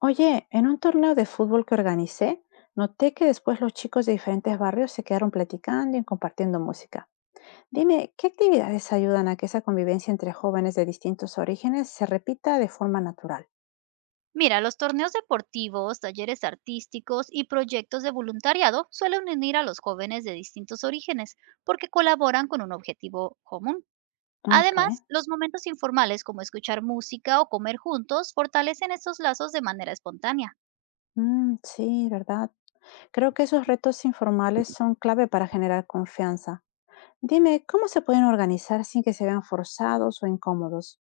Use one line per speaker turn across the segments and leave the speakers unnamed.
Oye, en un torneo de fútbol que organicé, noté que después los chicos de diferentes barrios se quedaron platicando y compartiendo música. Dime, ¿qué actividades ayudan a que esa convivencia entre jóvenes de distintos orígenes se repita de forma natural?
Mira, los torneos deportivos, talleres artísticos y proyectos de voluntariado suelen unir a los jóvenes de distintos orígenes porque colaboran con un objetivo común.
Ok.
Además, los momentos informales como escuchar música o comer juntos fortalecen estos lazos de manera espontánea.
Mm, sí, ¿verdad? Creo que esos retos informales son clave para generar confianza. Dime, ¿cómo se pueden organizar sin que se vean forzados o incómodos?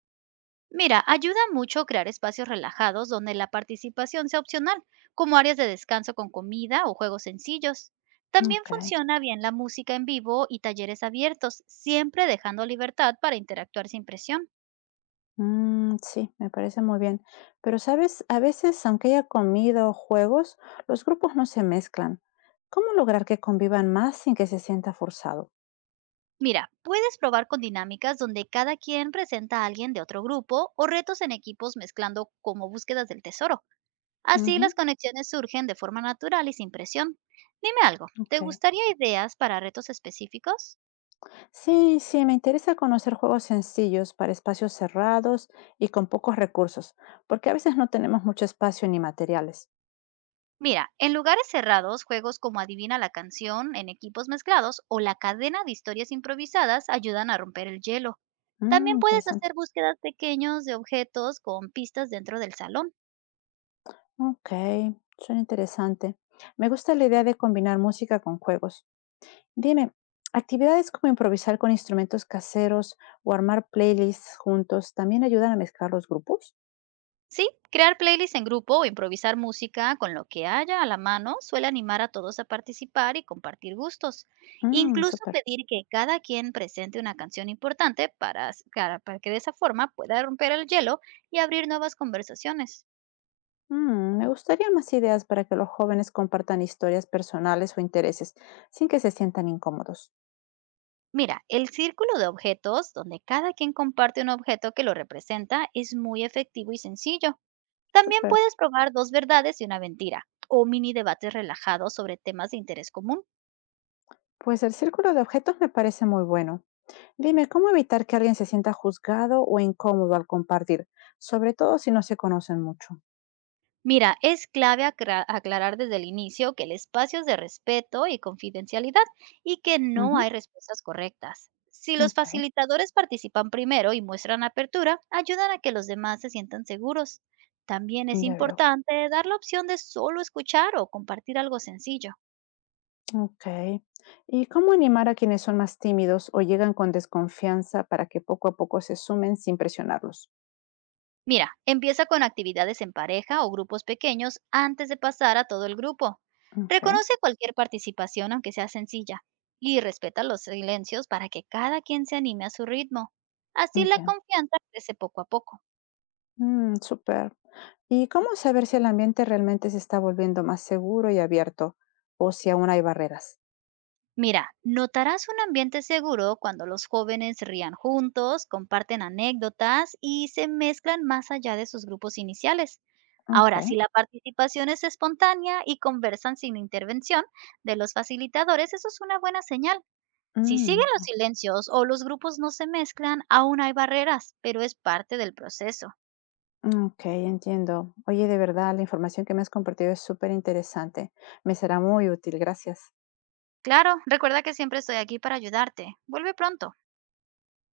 Mira, ayuda mucho crear espacios relajados donde la participación sea opcional, como áreas de descanso con comida o juegos sencillos. También
Ok.
funciona bien la música en vivo y talleres abiertos, siempre dejando libertad para interactuar sin presión.
Mm, sí, me parece muy bien. Pero, ¿sabes? A veces, aunque haya comido o juegos, los grupos no se mezclan. ¿Cómo lograr que convivan más sin que se sienta forzado?
Mira, puedes probar con dinámicas donde cada quien presenta a alguien de otro grupo o retos en equipos mezclando como búsquedas del tesoro. Así las
Ujú,
conexiones surgen de forma natural y sin presión. Dime algo, ¿te
ok.
gustaría ideas para retos específicos?
Sí, sí, me interesa conocer juegos sencillos para espacios cerrados y con pocos recursos, porque a veces no tenemos mucho espacio ni materiales.
Mira, en lugares cerrados, juegos como Adivina la canción en equipos mezclados o la cadena de historias improvisadas ayudan a romper el hielo. También
Mm,
puedes
interesante.
hacer búsquedas pequeños de objetos con pistas dentro del salón.
Ok, suena interesante. Me gusta la idea de combinar música con juegos. Dime, actividades como improvisar con instrumentos caseros o armar playlists juntos también ayudan a mezclar los grupos.
Sí, crear playlists en grupo o improvisar música con lo que haya a la mano suele animar a todos a participar y compartir gustos.
Mm,
Incluso
súper.
pedir que cada quien presente una canción importante para que de esa forma pueda romper el hielo y abrir nuevas conversaciones.
Mm, me gustaría más ideas para que los jóvenes compartan historias personales o intereses sin que se sientan incómodos.
Mira, el círculo de objetos, donde cada quien comparte un objeto que lo representa, es muy efectivo y sencillo. También
Súper.
puedes probar dos verdades y una mentira, o mini debates relajados sobre temas de interés común.
Pues el círculo de objetos me parece muy bueno. Dime, ¿cómo evitar que alguien se sienta juzgado o incómodo al compartir? Sobre todo si no se conocen mucho.
Mira, es clave aclarar desde el inicio que el espacio es de respeto y confidencialidad y que no
Ujú,
hay respuestas correctas. Si los
ok,
facilitadores participan primero y muestran apertura, ayudan a que los demás se sientan seguros. También es
ya veo.
importante dar la opción de solo escuchar o compartir algo sencillo.
Ok. ¿Y cómo animar a quienes son más tímidos o llegan con desconfianza para que poco a poco se sumen sin presionarlos?
Mira, empieza con actividades en pareja o grupos pequeños antes de pasar a todo el grupo.
Ok,
Reconoce cualquier participación, aunque sea sencilla, y respeta los silencios para que cada quien se anime a su ritmo. Así la
bien.
confianza crece poco a poco.
Mm, súper. ¿Y cómo saber si el ambiente realmente se está volviendo más seguro y abierto o si aún hay barreras?
Mira, notarás un ambiente seguro cuando los jóvenes rían juntos, comparten anécdotas y se mezclan más allá de sus grupos iniciales.
Ok.
Ahora, si la participación es espontánea y conversan sin intervención de los facilitadores, eso es una buena señal. Si siguen
Mm,
los silencios o los grupos no se mezclan, aún hay barreras, pero es parte del proceso.
ok, entiendo. Oye, de verdad, la información que me has compartido es súper interesante. Me será muy útil. Gracias.
Claro, recuerda que siempre estoy aquí para ayudarte. Vuelve pronto.